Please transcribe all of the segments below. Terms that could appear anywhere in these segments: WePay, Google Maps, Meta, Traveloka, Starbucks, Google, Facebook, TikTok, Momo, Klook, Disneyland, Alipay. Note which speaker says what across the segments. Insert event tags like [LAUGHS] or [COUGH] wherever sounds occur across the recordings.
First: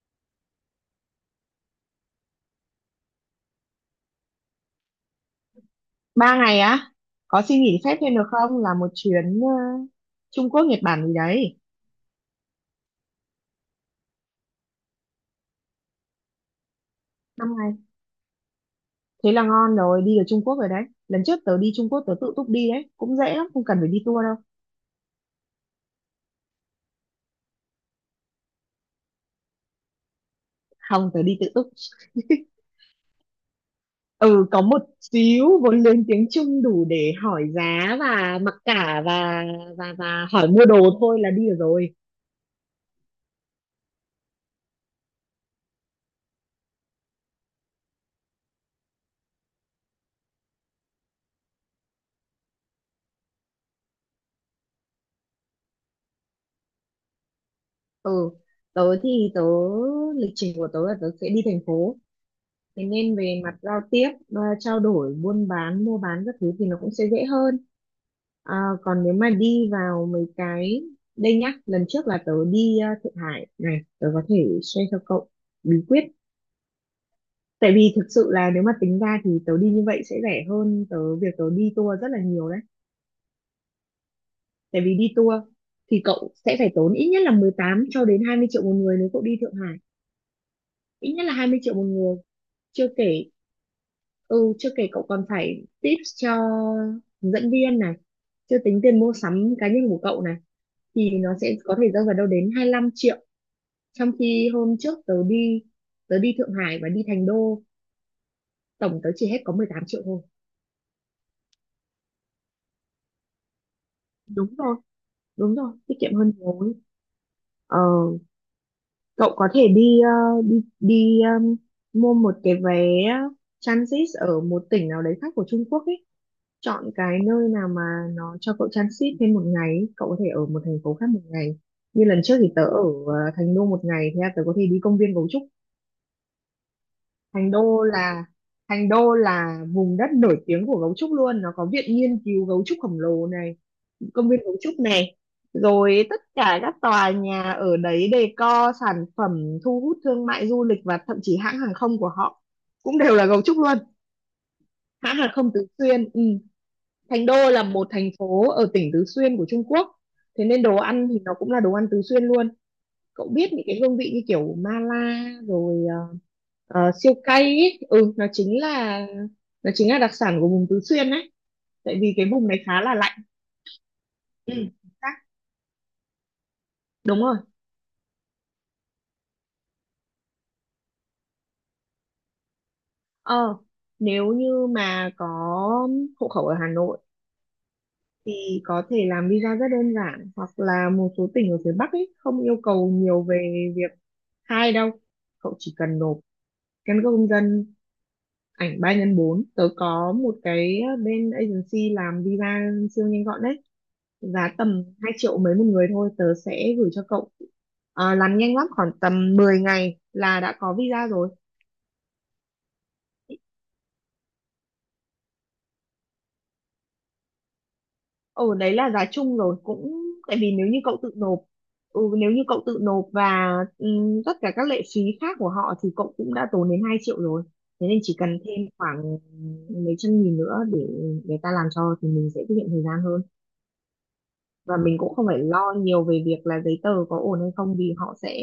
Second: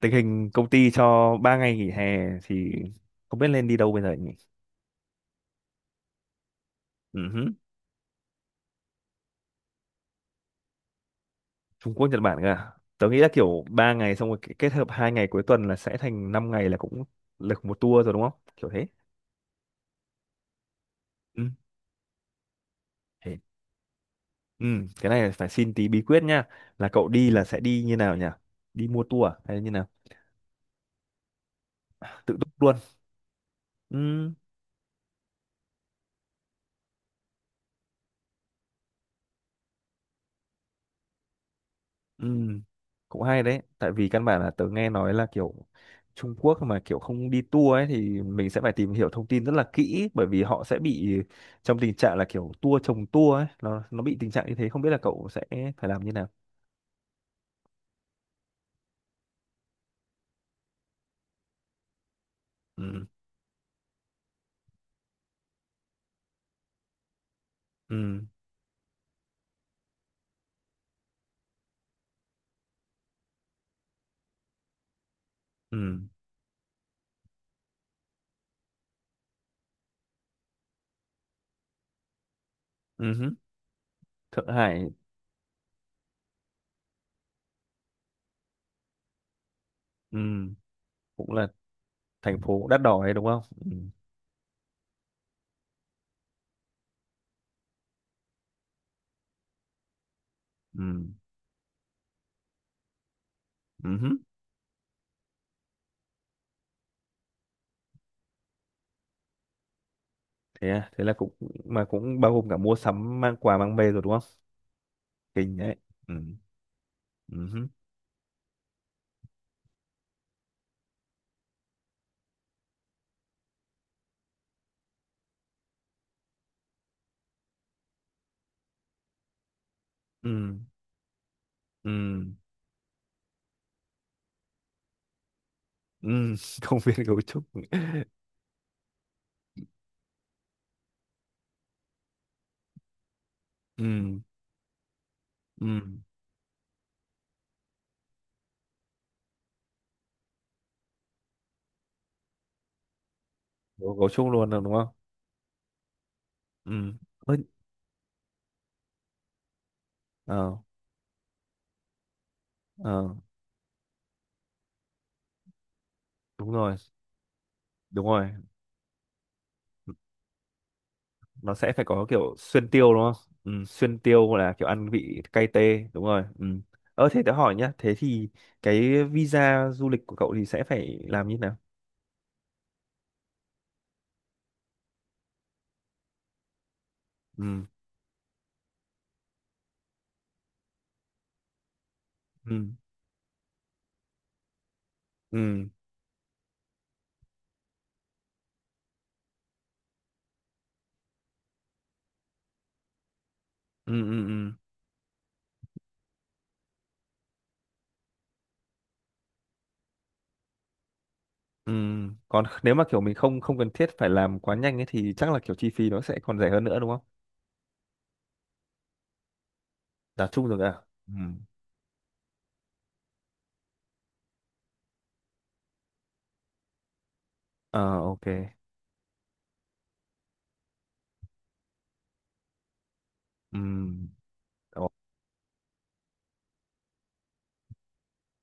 Speaker 1: Tình hình công ty cho 3 ngày nghỉ hè thì không biết nên đi đâu bây giờ nhỉ.
Speaker 2: Ba ngày á?
Speaker 1: Ừ
Speaker 2: Có
Speaker 1: hứ.
Speaker 2: xin nghỉ phép thêm được không, là một chuyến Trung Quốc Nhật Bản gì đấy.
Speaker 1: Trung Quốc Nhật Bản cơ à? Tớ nghĩ là kiểu 3 ngày xong rồi kết hợp hai ngày cuối tuần là sẽ thành 5 ngày là cũng
Speaker 2: Năm
Speaker 1: lực
Speaker 2: ngày,
Speaker 1: một tour rồi đúng không, kiểu thế.
Speaker 2: thế là ngon rồi, đi được Trung Quốc rồi đấy. Lần trước
Speaker 1: Ừ.
Speaker 2: tớ đi Trung Quốc tớ tự túc đi đấy, cũng dễ
Speaker 1: Thế,
Speaker 2: lắm, không cần phải đi tour đâu.
Speaker 1: ừ. Cái này phải xin tí bí quyết nha, là cậu đi là sẽ đi như nào nhỉ? Đi mua tour à? Hay như nào?
Speaker 2: Không, tớ đi tự túc.
Speaker 1: Tự
Speaker 2: [LAUGHS]
Speaker 1: túc luôn. Ừ.
Speaker 2: Ừ, có một xíu vốn lên tiếng Trung đủ để hỏi giá và mặc cả và hỏi mua đồ thôi là đi được rồi.
Speaker 1: Ừ, cũng hay đấy, tại vì căn bản là tớ nghe nói là kiểu Trung Quốc mà kiểu không đi tour ấy thì mình sẽ phải tìm hiểu thông tin rất là kỹ, bởi vì họ sẽ bị trong tình trạng là kiểu tour chồng tour ấy, nó bị tình trạng như thế, không biết là cậu sẽ phải làm như nào.
Speaker 2: Ừ, tớ lịch trình của tớ là tớ sẽ đi thành phố, thế
Speaker 1: Ừ,
Speaker 2: nên về mặt giao tiếp, trao đổi buôn bán mua bán các thứ thì nó cũng sẽ dễ hơn.
Speaker 1: ừ,
Speaker 2: À, còn nếu mà đi vào mấy cái, đây nhá, lần trước là tớ đi Thượng Hải này, tớ có thể share cho cậu bí quyết,
Speaker 1: ừ,
Speaker 2: tại vì thực sự là nếu mà tính ra thì tớ đi như vậy sẽ rẻ hơn tớ việc tớ đi tour rất là nhiều đấy.
Speaker 1: ừ, hứ. Thượng
Speaker 2: Tại
Speaker 1: Hải.
Speaker 2: vì đi tour thì cậu sẽ phải tốn ít nhất là 18 cho đến 20 triệu một người nếu cậu đi Thượng Hải,
Speaker 1: Ừ,
Speaker 2: ít nhất
Speaker 1: cũng
Speaker 2: là hai
Speaker 1: là
Speaker 2: mươi triệu một người.
Speaker 1: thành phố đắt
Speaker 2: Chưa
Speaker 1: đỏ ấy
Speaker 2: kể,
Speaker 1: đúng không? Ừ,
Speaker 2: ừ, chưa kể cậu còn phải tips cho hướng dẫn viên này, chưa tính tiền mua sắm cá nhân của cậu này,
Speaker 1: ừ,
Speaker 2: thì nó sẽ có thể rơi vào đâu đến 25 triệu.
Speaker 1: ừ, hứ.
Speaker 2: Trong khi hôm trước tớ đi Thượng Hải và đi Thành Đô, tổng tớ chỉ hết có 18 triệu thôi.
Speaker 1: Thế à, thế là cũng mà cũng bao gồm cả mua sắm mang quà mang về rồi đúng không?
Speaker 2: Đúng rồi, đúng
Speaker 1: Kinh
Speaker 2: rồi,
Speaker 1: đấy.
Speaker 2: tiết
Speaker 1: Ừ,
Speaker 2: kiệm hơn nhiều ấy.
Speaker 1: ừ, hứ.
Speaker 2: Ờ, cậu có thể đi ờ, đi đi mua một cái vé transit ở một tỉnh nào đấy khác của Trung Quốc ý. Chọn cái nơi nào mà nó cho cậu transit thêm một ngày ý, cậu có thể ở
Speaker 1: Ừ.
Speaker 2: một thành phố khác một ngày. Như lần
Speaker 1: Ừ.
Speaker 2: trước thì tớ ở Thành Đô một ngày, thế là tớ có thể đi công viên gấu trúc.
Speaker 1: Ừ, [LAUGHS] công viên gấu trúc.
Speaker 2: Thành đô là thành đô là vùng đất nổi tiếng của gấu trúc luôn, nó có viện nghiên cứu gấu trúc khổng lồ này,
Speaker 1: Ừ,
Speaker 2: công viên gấu trúc này,
Speaker 1: ừ,
Speaker 2: rồi tất cả các tòa nhà ở đấy decor sản phẩm thu hút thương mại du lịch, và thậm chí hãng hàng không của họ cũng đều là gấu trúc luôn.
Speaker 1: gấu trúc luôn rồi đúng không.
Speaker 2: Hãng hàng không Tứ Xuyên, ừ.
Speaker 1: Ừ.
Speaker 2: Thành
Speaker 1: Ơ,
Speaker 2: Đô là một thành phố ở tỉnh Tứ Xuyên của Trung Quốc, thế
Speaker 1: ờ,
Speaker 2: nên đồ ăn thì nó cũng là đồ ăn Tứ Xuyên luôn.
Speaker 1: ờ,
Speaker 2: Cậu biết những cái hương vị như kiểu mala rồi,
Speaker 1: đúng rồi,
Speaker 2: siêu cay ấy.
Speaker 1: đúng
Speaker 2: Ừ, nó
Speaker 1: rồi,
Speaker 2: chính là nó chính là đặc sản của vùng Tứ Xuyên đấy,
Speaker 1: nó sẽ phải
Speaker 2: tại
Speaker 1: có
Speaker 2: vì cái
Speaker 1: kiểu
Speaker 2: vùng này
Speaker 1: xuyên
Speaker 2: khá
Speaker 1: tiêu
Speaker 2: là
Speaker 1: đúng
Speaker 2: lạnh.
Speaker 1: không, ừ, xuyên tiêu là
Speaker 2: Ừ,
Speaker 1: kiểu ăn
Speaker 2: chính
Speaker 1: vị
Speaker 2: xác.
Speaker 1: cay tê, đúng rồi, ừ. Ờ thế
Speaker 2: Đúng
Speaker 1: tớ
Speaker 2: rồi.
Speaker 1: hỏi nhá, thế thì cái visa du lịch của cậu thì sẽ phải làm như thế nào?
Speaker 2: ờ Nếu như mà có hộ khẩu ở Hà Nội
Speaker 1: Ừ,
Speaker 2: thì có thể làm visa rất đơn giản, hoặc là một số tỉnh ở phía Bắc ấy không yêu
Speaker 1: ừ,
Speaker 2: cầu nhiều về việc khai đâu. Cậu
Speaker 1: ừ,
Speaker 2: chỉ cần nộp căn cước công dân, ảnh 3x4. Tớ có một cái bên agency làm visa siêu nhanh gọn đấy,
Speaker 1: ừ, ừ, ừ.
Speaker 2: giá tầm 2 triệu mấy một người thôi, tớ sẽ gửi cho cậu. Ờ, làm nhanh lắm, khoảng tầm 10 ngày là đã có visa rồi.
Speaker 1: Ừ. Còn [LAUGHS] nếu mà kiểu mình không không cần thiết phải làm quá nhanh ấy thì chắc là kiểu chi phí nó sẽ còn rẻ hơn nữa đúng không?
Speaker 2: Ừ, đấy là giá chung rồi, cũng
Speaker 1: Giá
Speaker 2: tại
Speaker 1: chung
Speaker 2: vì
Speaker 1: rồi
Speaker 2: nếu như
Speaker 1: à?
Speaker 2: cậu tự
Speaker 1: Ừ.
Speaker 2: nộp, ừ, nếu như cậu tự nộp và tất cả các lệ phí khác của họ thì cậu cũng đã tốn đến 2 triệu rồi. Thế nên
Speaker 1: Ờ,
Speaker 2: chỉ
Speaker 1: ok.
Speaker 2: cần thêm khoảng mấy trăm nghìn nữa để người ta làm cho thì mình sẽ tiết kiệm thời gian hơn,
Speaker 1: Ừ.
Speaker 2: và
Speaker 1: Ồ,
Speaker 2: mình cũng không phải lo nhiều về việc là giấy tờ có ổn hay không, vì họ sẽ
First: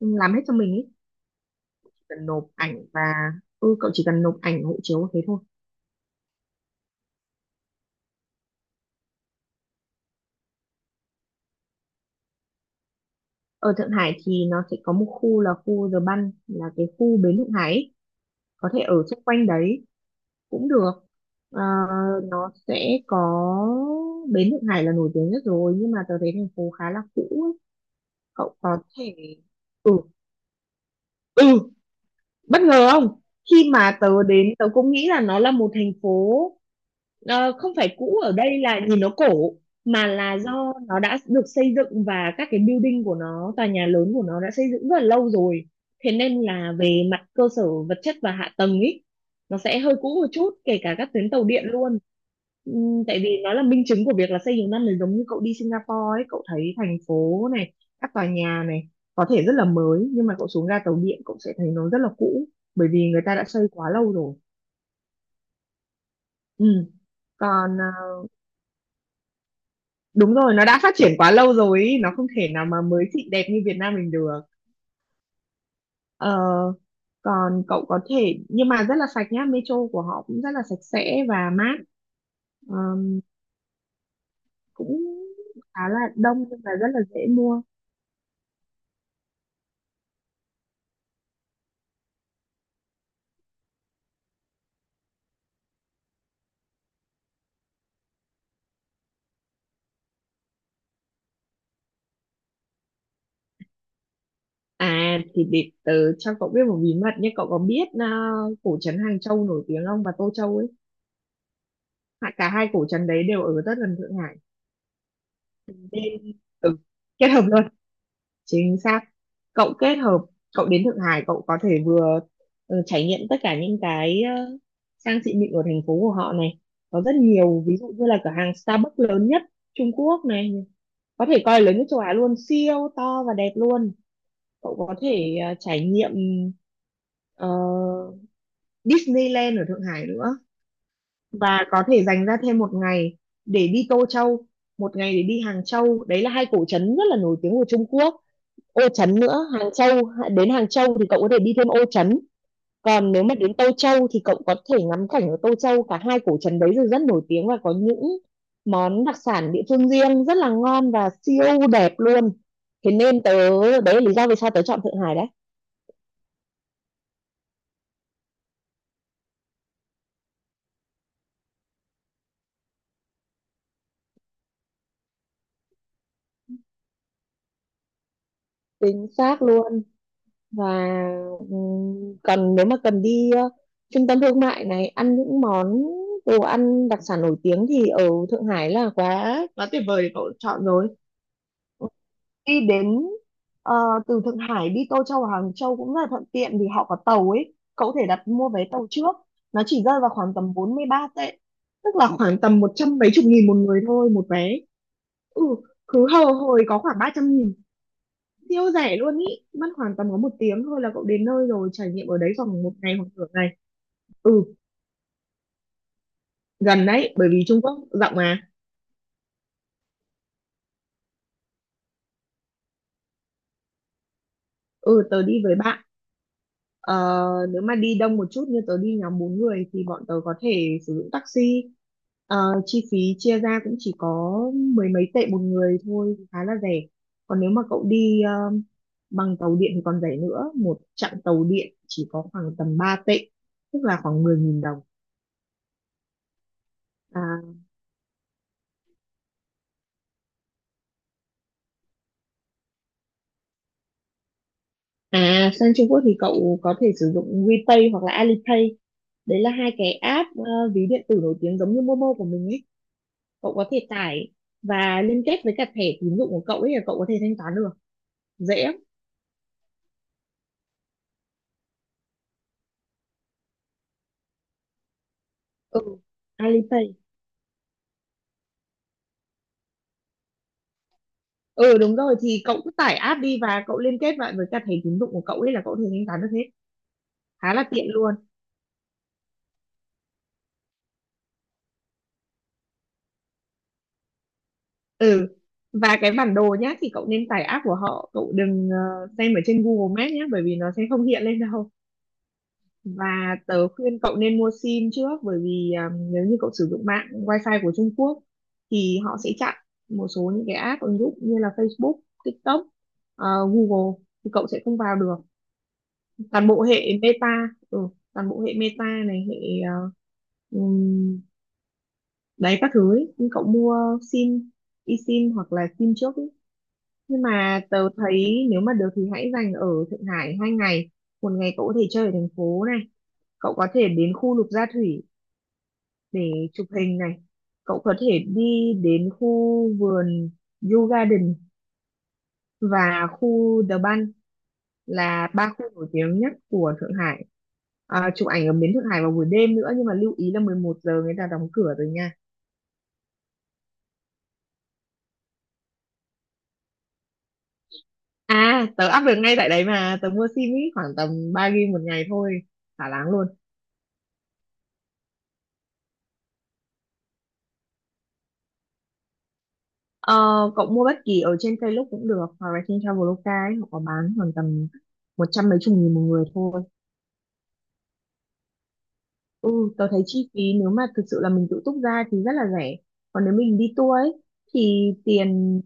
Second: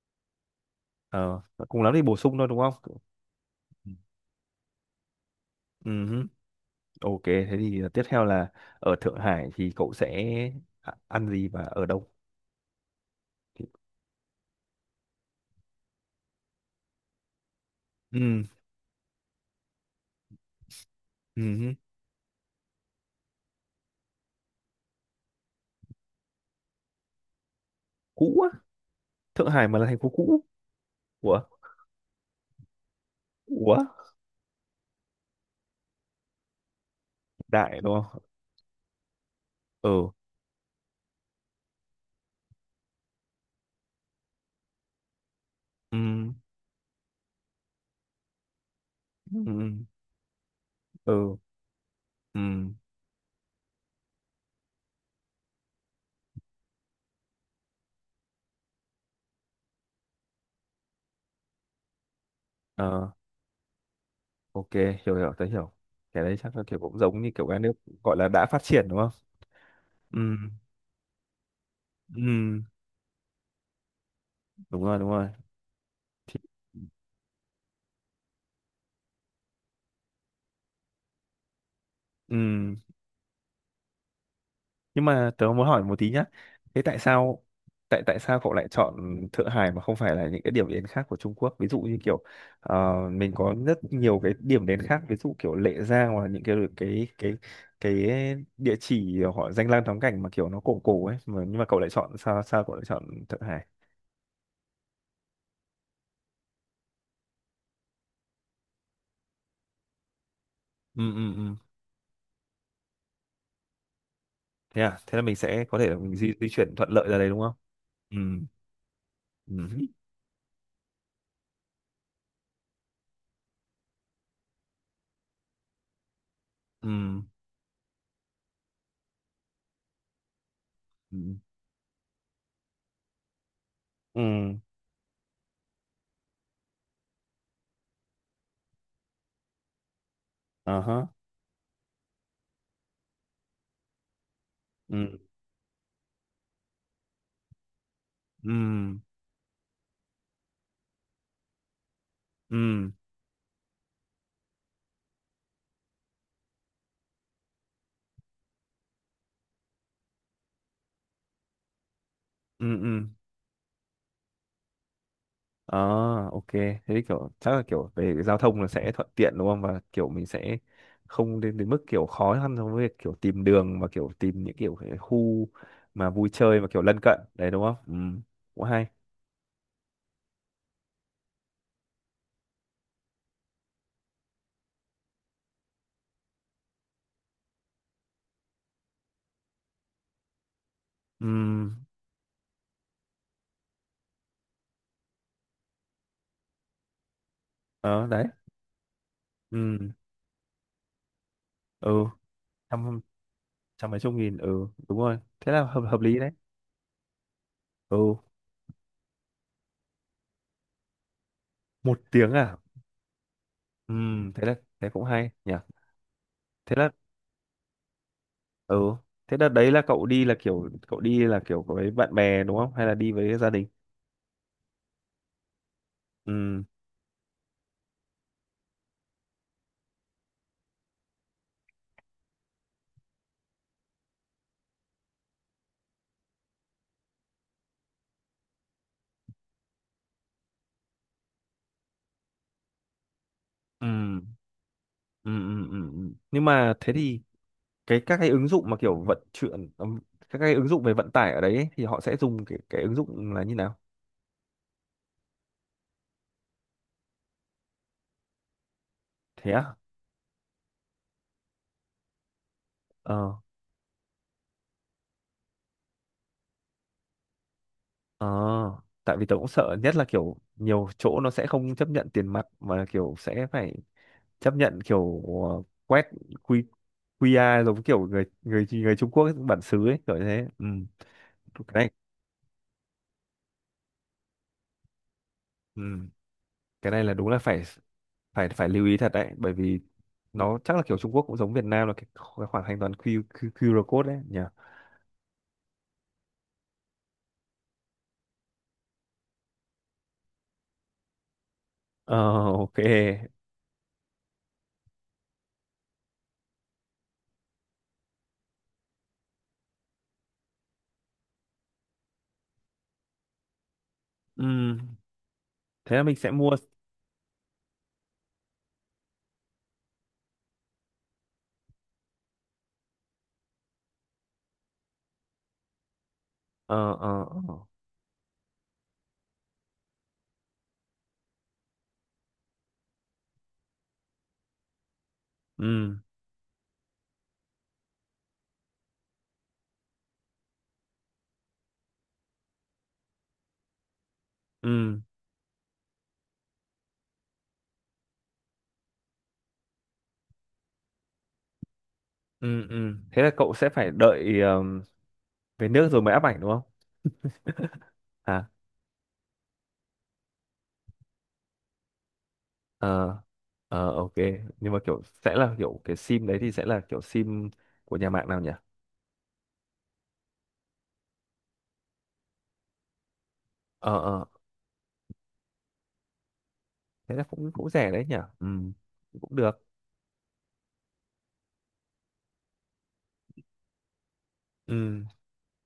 Speaker 2: làm hết cho mình ý.
Speaker 1: ờ, cùng
Speaker 2: Chỉ
Speaker 1: lắm thì bổ
Speaker 2: cần
Speaker 1: sung
Speaker 2: nộp
Speaker 1: thôi đúng không?
Speaker 2: ảnh và, ừ, cậu
Speaker 1: Ừ.
Speaker 2: chỉ cần nộp ảnh hộ chiếu thế thôi.
Speaker 1: Ừ, ok, thế thì tiếp theo là ở Thượng Hải thì cậu sẽ ăn gì và ở đâu?
Speaker 2: Ở Thượng Hải thì nó sẽ có một khu là khu The Bund, là cái khu bến Thượng Hải ý,
Speaker 1: Ừ.
Speaker 2: có thể ở xung quanh đấy cũng được. Ờ,
Speaker 1: Ừ.
Speaker 2: nó sẽ có bến Thượng Hải là nổi tiếng nhất rồi, nhưng mà tớ thấy thành phố khá là cũ ấy.
Speaker 1: Cũ
Speaker 2: Cậu
Speaker 1: á,
Speaker 2: có thể,
Speaker 1: Thượng Hải mà là
Speaker 2: ừ,
Speaker 1: thành phố cũ. Ủa?
Speaker 2: ừ, bất ngờ không? Khi
Speaker 1: Ủa?
Speaker 2: mà tớ đến tớ cũng nghĩ là nó là một thành phố, không
Speaker 1: Đại đúng
Speaker 2: phải cũ
Speaker 1: không?
Speaker 2: ở đây là nhìn nó cổ, mà
Speaker 1: Ừ.
Speaker 2: là do nó đã được xây dựng và các cái building của nó, tòa nhà lớn của nó đã xây dựng rất là lâu rồi.
Speaker 1: Ừ.
Speaker 2: Thế nên là về mặt cơ sở vật chất và hạ tầng ý, nó
Speaker 1: Ừ.
Speaker 2: sẽ hơi cũ một chút, kể cả các tuyến
Speaker 1: Ừ.
Speaker 2: tàu điện luôn.
Speaker 1: Ừ.
Speaker 2: Tại vì nó là minh chứng của việc là xây nhiều năm, là giống như cậu đi Singapore ấy, cậu thấy thành phố này, các tòa nhà này có thể rất là mới nhưng mà cậu xuống ga tàu điện cậu sẽ thấy nó rất là cũ, bởi
Speaker 1: Ờ,
Speaker 2: vì người ta đã xây quá lâu rồi.
Speaker 1: ok, hiểu hiểu, tớ hiểu. Cái đấy chắc là kiểu
Speaker 2: Ừ.
Speaker 1: cũng giống như kiểu các nước
Speaker 2: Còn à,
Speaker 1: gọi là đã phát triển đúng không?
Speaker 2: đúng
Speaker 1: Ừ.
Speaker 2: rồi, nó đã phát triển quá lâu rồi ý, nó không thể
Speaker 1: Ừ.
Speaker 2: nào mà mới xịn đẹp như Việt Nam mình được.
Speaker 1: Đúng rồi, đúng rồi.
Speaker 2: Ờ,
Speaker 1: Thì,
Speaker 2: còn cậu có thể, nhưng mà rất là sạch nhá, metro của họ cũng rất là sạch sẽ và mát. Ờ,
Speaker 1: ừ.
Speaker 2: cũng
Speaker 1: Nhưng mà tớ muốn hỏi
Speaker 2: khá
Speaker 1: một tí
Speaker 2: là
Speaker 1: nhá,
Speaker 2: đông nhưng mà
Speaker 1: thế
Speaker 2: rất
Speaker 1: tại
Speaker 2: là dễ
Speaker 1: sao,
Speaker 2: mua.
Speaker 1: tại tại sao cậu lại chọn Thượng Hải mà không phải là những cái điểm đến khác của Trung Quốc, ví dụ như kiểu mình có rất nhiều cái điểm đến khác, ví dụ kiểu Lệ Giang, hoặc là những cái địa chỉ họ danh lam thắng cảnh mà kiểu nó cổ cổ ấy mà, nhưng mà cậu lại chọn, sao sao cậu lại chọn Thượng Hải?
Speaker 2: À thì để tớ cho cậu biết một bí mật nhé, cậu có biết à, cổ trấn Hàng Châu nổi tiếng không và Tô Châu ấy?
Speaker 1: Ừ, ừ, ừ,
Speaker 2: Cả hai cổ trấn đấy đều ở rất gần Thượng Hải
Speaker 1: thế à, thế là mình sẽ có thể là mình di,
Speaker 2: nên,
Speaker 1: di chuyển
Speaker 2: ừ,
Speaker 1: thuận lợi ra đây
Speaker 2: kết
Speaker 1: đúng
Speaker 2: hợp
Speaker 1: không?
Speaker 2: luôn.
Speaker 1: Ừ,
Speaker 2: Chính xác, cậu
Speaker 1: ừ,
Speaker 2: kết hợp, cậu đến Thượng Hải cậu có thể vừa, ừ, trải nghiệm tất cả những cái, sang xịn mịn của thành phố của họ này.
Speaker 1: ừ,
Speaker 2: Có rất nhiều, ví dụ như là cửa hàng Starbucks lớn nhất Trung Quốc này,
Speaker 1: ừ,
Speaker 2: có thể coi là lớn nhất châu Á luôn, siêu to và đẹp luôn.
Speaker 1: ừ.
Speaker 2: Cậu có thể trải nghiệm ờ, Disneyland ở Thượng Hải nữa,
Speaker 1: Ờ hả.
Speaker 2: và có thể dành ra thêm một ngày để đi Tô Châu, một ngày
Speaker 1: Ừ,
Speaker 2: để đi Hàng Châu. Đấy là hai cổ trấn rất là nổi tiếng của Trung Quốc.
Speaker 1: ừ,
Speaker 2: Ô Trấn nữa, Hàng Châu, đến Hàng Châu thì cậu có thể đi thêm Ô Trấn.
Speaker 1: ừ,
Speaker 2: Còn nếu mà đến Tô Châu thì cậu có thể ngắm cảnh ở Tô Châu, cả hai cổ trấn đấy đều rất nổi tiếng và có những món đặc sản địa phương riêng rất là ngon và siêu đẹp luôn.
Speaker 1: ừ.
Speaker 2: Thế
Speaker 1: Ừ.
Speaker 2: nên tớ, đấy là lý do vì sao tớ chọn Thượng Hải đấy.
Speaker 1: À, ok. Thế kiểu chắc là kiểu về cái giao thông là sẽ thuận tiện đúng không? Và kiểu mình sẽ không đến đến mức kiểu khó khăn trong việc kiểu tìm đường và kiểu tìm những kiểu cái khu mà vui chơi và kiểu lân cận đấy đúng không? Ừ, cũng hay.
Speaker 2: Chính xác luôn. Và còn nếu mà cần đi trung tâm thương mại này, ăn những món đồ ăn đặc sản nổi tiếng thì ở Thượng Hải là quá quá tuyệt vời để cậu chọn rồi.
Speaker 1: Ừ,
Speaker 2: Đi đến ờ, từ Thượng Hải đi Tô Châu hoặc Hàng Châu cũng rất là thuận tiện vì họ có tàu ấy, cậu có
Speaker 1: ờ
Speaker 2: thể
Speaker 1: đấy.
Speaker 2: đặt mua vé tàu trước, nó
Speaker 1: Ừ,
Speaker 2: chỉ rơi vào khoảng tầm 43 tệ,
Speaker 1: ừ,
Speaker 2: tức là khoảng tầm một trăm
Speaker 1: trăm,
Speaker 2: mấy chục nghìn một người
Speaker 1: trăm mấy
Speaker 2: thôi
Speaker 1: chục
Speaker 2: một
Speaker 1: nghìn. Ừ,
Speaker 2: vé.
Speaker 1: đúng rồi.
Speaker 2: Ừ,
Speaker 1: Thế là hợp hợp
Speaker 2: cứ
Speaker 1: lý đấy.
Speaker 2: hầu hồi có khoảng 300 nghìn,
Speaker 1: Ừ,
Speaker 2: siêu rẻ luôn ý, mất khoảng tầm có một tiếng thôi là cậu đến nơi rồi, trải
Speaker 1: một
Speaker 2: nghiệm ở
Speaker 1: tiếng
Speaker 2: đấy
Speaker 1: à?
Speaker 2: khoảng một ngày hoặc nửa ngày.
Speaker 1: Ừ, thế
Speaker 2: Ừ,
Speaker 1: là thế cũng hay nhỉ. Thế
Speaker 2: gần
Speaker 1: là
Speaker 2: đấy bởi vì Trung Quốc rộng mà.
Speaker 1: ừ, thế đợt đấy là cậu đi là kiểu cậu đi là kiểu với bạn bè đúng không? Hay là đi với gia đình?
Speaker 2: Ừ, tớ đi với bạn.
Speaker 1: Ừ.
Speaker 2: ờ, Nếu mà đi đông một chút như tớ đi nhóm 4 người thì bọn tớ có thể sử dụng taxi. Ờ, chi phí chia ra cũng chỉ có mười mấy tệ một người thôi, khá là rẻ. Còn nếu mà cậu đi bằng tàu điện thì còn rẻ nữa, một chặng tàu điện chỉ có khoảng tầm 3 tệ, tức là
Speaker 1: Ừ,
Speaker 2: khoảng 10 nghìn đồng.
Speaker 1: ừ, ừ, ừ. Ừ. Nhưng mà thế thì
Speaker 2: À,
Speaker 1: các cái ứng dụng mà kiểu vận chuyển các cái ứng dụng về vận tải ở đấy ấy, thì họ sẽ dùng cái ứng dụng là như nào?
Speaker 2: à, sang Trung Quốc thì cậu có thể sử dụng WePay hoặc là Alipay. Đấy là
Speaker 1: Thế
Speaker 2: hai
Speaker 1: à?
Speaker 2: cái app, ví điện tử nổi tiếng giống như Momo của mình ấy.
Speaker 1: Ờ,
Speaker 2: Cậu có thể tải và liên kết với cả thẻ tín dụng của cậu ấy là cậu có thể thanh toán được.
Speaker 1: ờ.
Speaker 2: Dễ lắm.
Speaker 1: Tại vì tớ cũng sợ nhất là kiểu nhiều chỗ nó sẽ không chấp nhận tiền mặt mà kiểu sẽ phải chấp nhận kiểu
Speaker 2: Ừ.
Speaker 1: quét quy
Speaker 2: Alipay.
Speaker 1: QR giống kiểu người người người Trung Quốc bản xứ ấy kiểu như thế. Ừ. Cái
Speaker 2: Ừ
Speaker 1: này,
Speaker 2: đúng rồi, thì cậu cứ tải app đi và cậu liên kết lại với cả thẻ tín dụng của cậu ấy là cậu có thể thanh
Speaker 1: ừ.
Speaker 2: toán được hết.
Speaker 1: Cái này là đúng là
Speaker 2: Khá
Speaker 1: phải
Speaker 2: là tiện luôn.
Speaker 1: phải phải lưu ý thật đấy, bởi vì nó chắc là kiểu Trung Quốc cũng giống Việt Nam là cái khoảng thanh toán Q, Q, QR code đấy nhỉ.
Speaker 2: Ừ. Và cái bản đồ nhá, thì cậu nên tải app của họ, cậu đừng xem ở trên Google Maps nhé, bởi vì nó sẽ không hiện lên đâu.
Speaker 1: Ờ, ok.
Speaker 2: Và tớ khuyên cậu nên mua sim trước, bởi vì à, nếu như cậu sử dụng mạng wifi của Trung Quốc thì họ sẽ chặn một số những cái app ứng dụng như là Facebook, TikTok, Google thì cậu sẽ không
Speaker 1: Ừm,
Speaker 2: vào được.
Speaker 1: thế là mình sẽ
Speaker 2: Toàn
Speaker 1: mua.
Speaker 2: bộ hệ Meta, ừ, toàn bộ hệ Meta này, hệ ờ, ừm, đấy các thứ ấy. Nhưng cậu mua sim, eSIM hoặc là sim trước ấy.
Speaker 1: Ờ,
Speaker 2: Nhưng
Speaker 1: ờ, ờ.
Speaker 2: mà tớ thấy nếu mà được thì hãy dành ở Thượng Hải 2 ngày. Một ngày cậu có thể chơi ở thành phố này, cậu có thể đến khu Lục Gia Thủy
Speaker 1: Ừm,
Speaker 2: để chụp hình này. Cậu có thể đi đến khu vườn Yew Garden và khu The Bund,
Speaker 1: ừm,
Speaker 2: là ba khu nổi tiếng nhất của Thượng Hải. À, chụp ảnh ở bến Thượng Hải vào buổi đêm nữa, nhưng mà lưu ý là 11 giờ người ta đóng cửa rồi nha.
Speaker 1: Thế là cậu sẽ phải đợi về nước rồi mới áp ảnh đúng không? À,
Speaker 2: À, tớ up được ngay tại đấy mà, tớ mua sim ý, khoảng tầm 3 gig một ngày thôi, thả láng
Speaker 1: ờ,
Speaker 2: luôn.
Speaker 1: ờ, ok. Nhưng mà kiểu sẽ là kiểu cái sim đấy thì sẽ là kiểu sim của nhà mạng nào nhỉ?
Speaker 2: Ờ, cậu mua bất kỳ ở trên Klook cũng được, hoặc là trên Traveloka ấy, họ có
Speaker 1: Ờ,
Speaker 2: bán
Speaker 1: ờ,
Speaker 2: khoảng tầm một trăm mấy chục nghìn một người thôi.
Speaker 1: thế là cũng cũng rẻ đấy nhỉ. Cũng
Speaker 2: Ừ,
Speaker 1: được.
Speaker 2: tớ thấy chi phí nếu mà thực sự là mình tự túc ra thì rất là rẻ. Còn nếu mình đi tour ấy thì
Speaker 1: Ừm,
Speaker 2: tiền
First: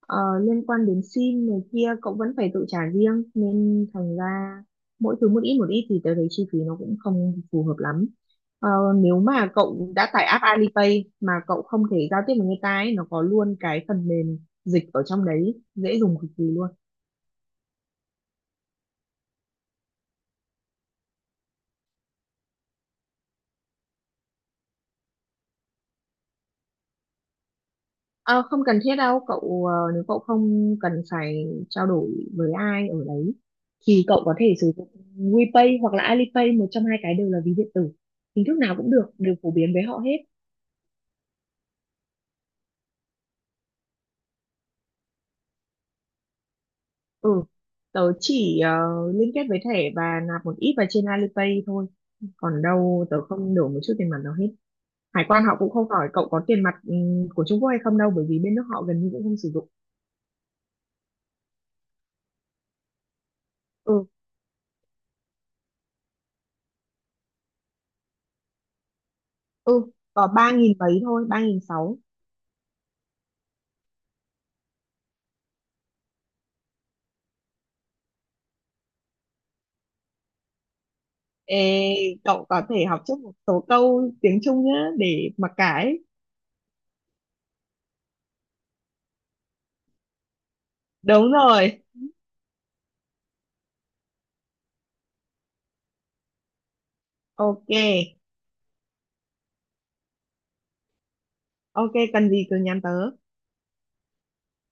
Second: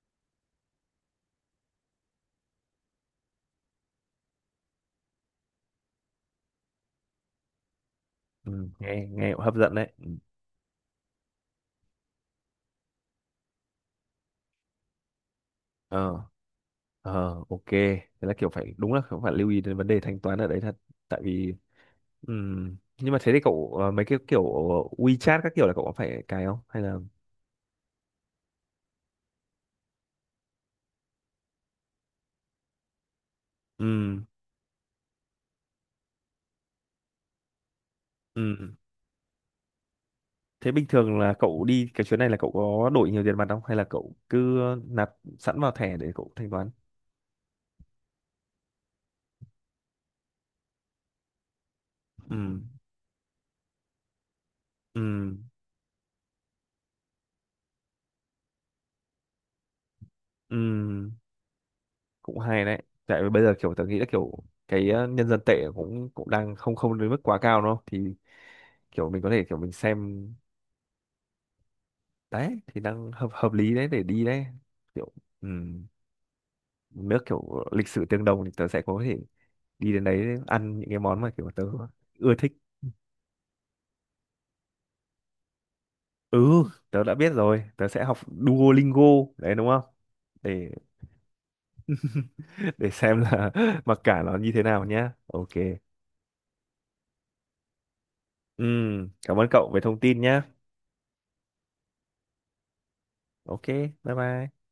Speaker 2: liên quan đến sim này kia cậu vẫn phải tự trả riêng, nên thành ra mỗi thứ một ít thì tớ thấy chi phí nó cũng không phù hợp lắm. Ờ,
Speaker 1: nghe
Speaker 2: nếu
Speaker 1: nghe cũng
Speaker 2: mà
Speaker 1: hấp dẫn đấy.
Speaker 2: cậu đã tải app Alipay mà cậu không thể giao tiếp với người ta ấy, nó có luôn cái phần mềm dịch ở trong đấy, dễ dùng
Speaker 1: Ờ,
Speaker 2: cực kỳ luôn.
Speaker 1: ờ, ok. Thế là kiểu phải đúng là cũng phải lưu ý đến vấn đề thanh toán ở đấy thật. Tại vì nhưng mà thế thì cậu mấy cái kiểu WeChat các kiểu là cậu có phải cài không? Hay là
Speaker 2: Ờ, không cần thiết đâu cậu, nếu cậu không cần phải trao đổi với ai ở đấy thì cậu
Speaker 1: ừm,
Speaker 2: có thể sử dụng WePay hoặc là Alipay, một trong hai cái đều là ví điện tử, hình thức nào
Speaker 1: ừm.
Speaker 2: cũng được, đều phổ biến với họ hết.
Speaker 1: Thế bình thường là cậu đi cái chuyến này là cậu có đổi nhiều tiền mặt không? Hay là cậu cứ nạp sẵn vào thẻ để cậu thanh toán?
Speaker 2: Ừ, tớ chỉ liên kết với thẻ và nạp một ít vào trên Alipay thôi.
Speaker 1: Ừm,
Speaker 2: Còn đâu tớ không đổ một chút tiền mặt nào hết. Hải quan
Speaker 1: ừm,
Speaker 2: họ cũng không hỏi cậu có tiền mặt của Trung Quốc hay không đâu, bởi vì bên nước họ gần như cũng không sử dụng.
Speaker 1: ừm. Cũng hay đấy. Tại vì bây giờ kiểu tớ nghĩ là
Speaker 2: Ừ,
Speaker 1: kiểu cái nhân dân tệ cũng cũng đang không không đến mức quá cao đúng không? Thì kiểu mình có thể kiểu mình
Speaker 2: ừ,
Speaker 1: xem
Speaker 2: có 3.000 mấy thôi, 3.600.
Speaker 1: đấy thì đang hợp hợp lý đấy để đi đấy kiểu ừm, nước kiểu lịch sử tương đồng thì tớ sẽ có thể đi đến đấy ăn những cái món mà kiểu tớ
Speaker 2: Ê,
Speaker 1: ưa
Speaker 2: cậu
Speaker 1: thích.
Speaker 2: có thể học trước một số câu tiếng Trung nhá để mặc cái.
Speaker 1: Ừ, tớ đã biết rồi, tớ sẽ học Duolingo đấy đúng không, để
Speaker 2: Đúng rồi,
Speaker 1: [LAUGHS] để xem là [LAUGHS] mặc cả nó như thế nào nhá, ok.
Speaker 2: ok.
Speaker 1: Cảm ơn cậu về thông tin nhá.
Speaker 2: Ok, cần gì cứ nhắn tớ.
Speaker 1: Ok, bye bye.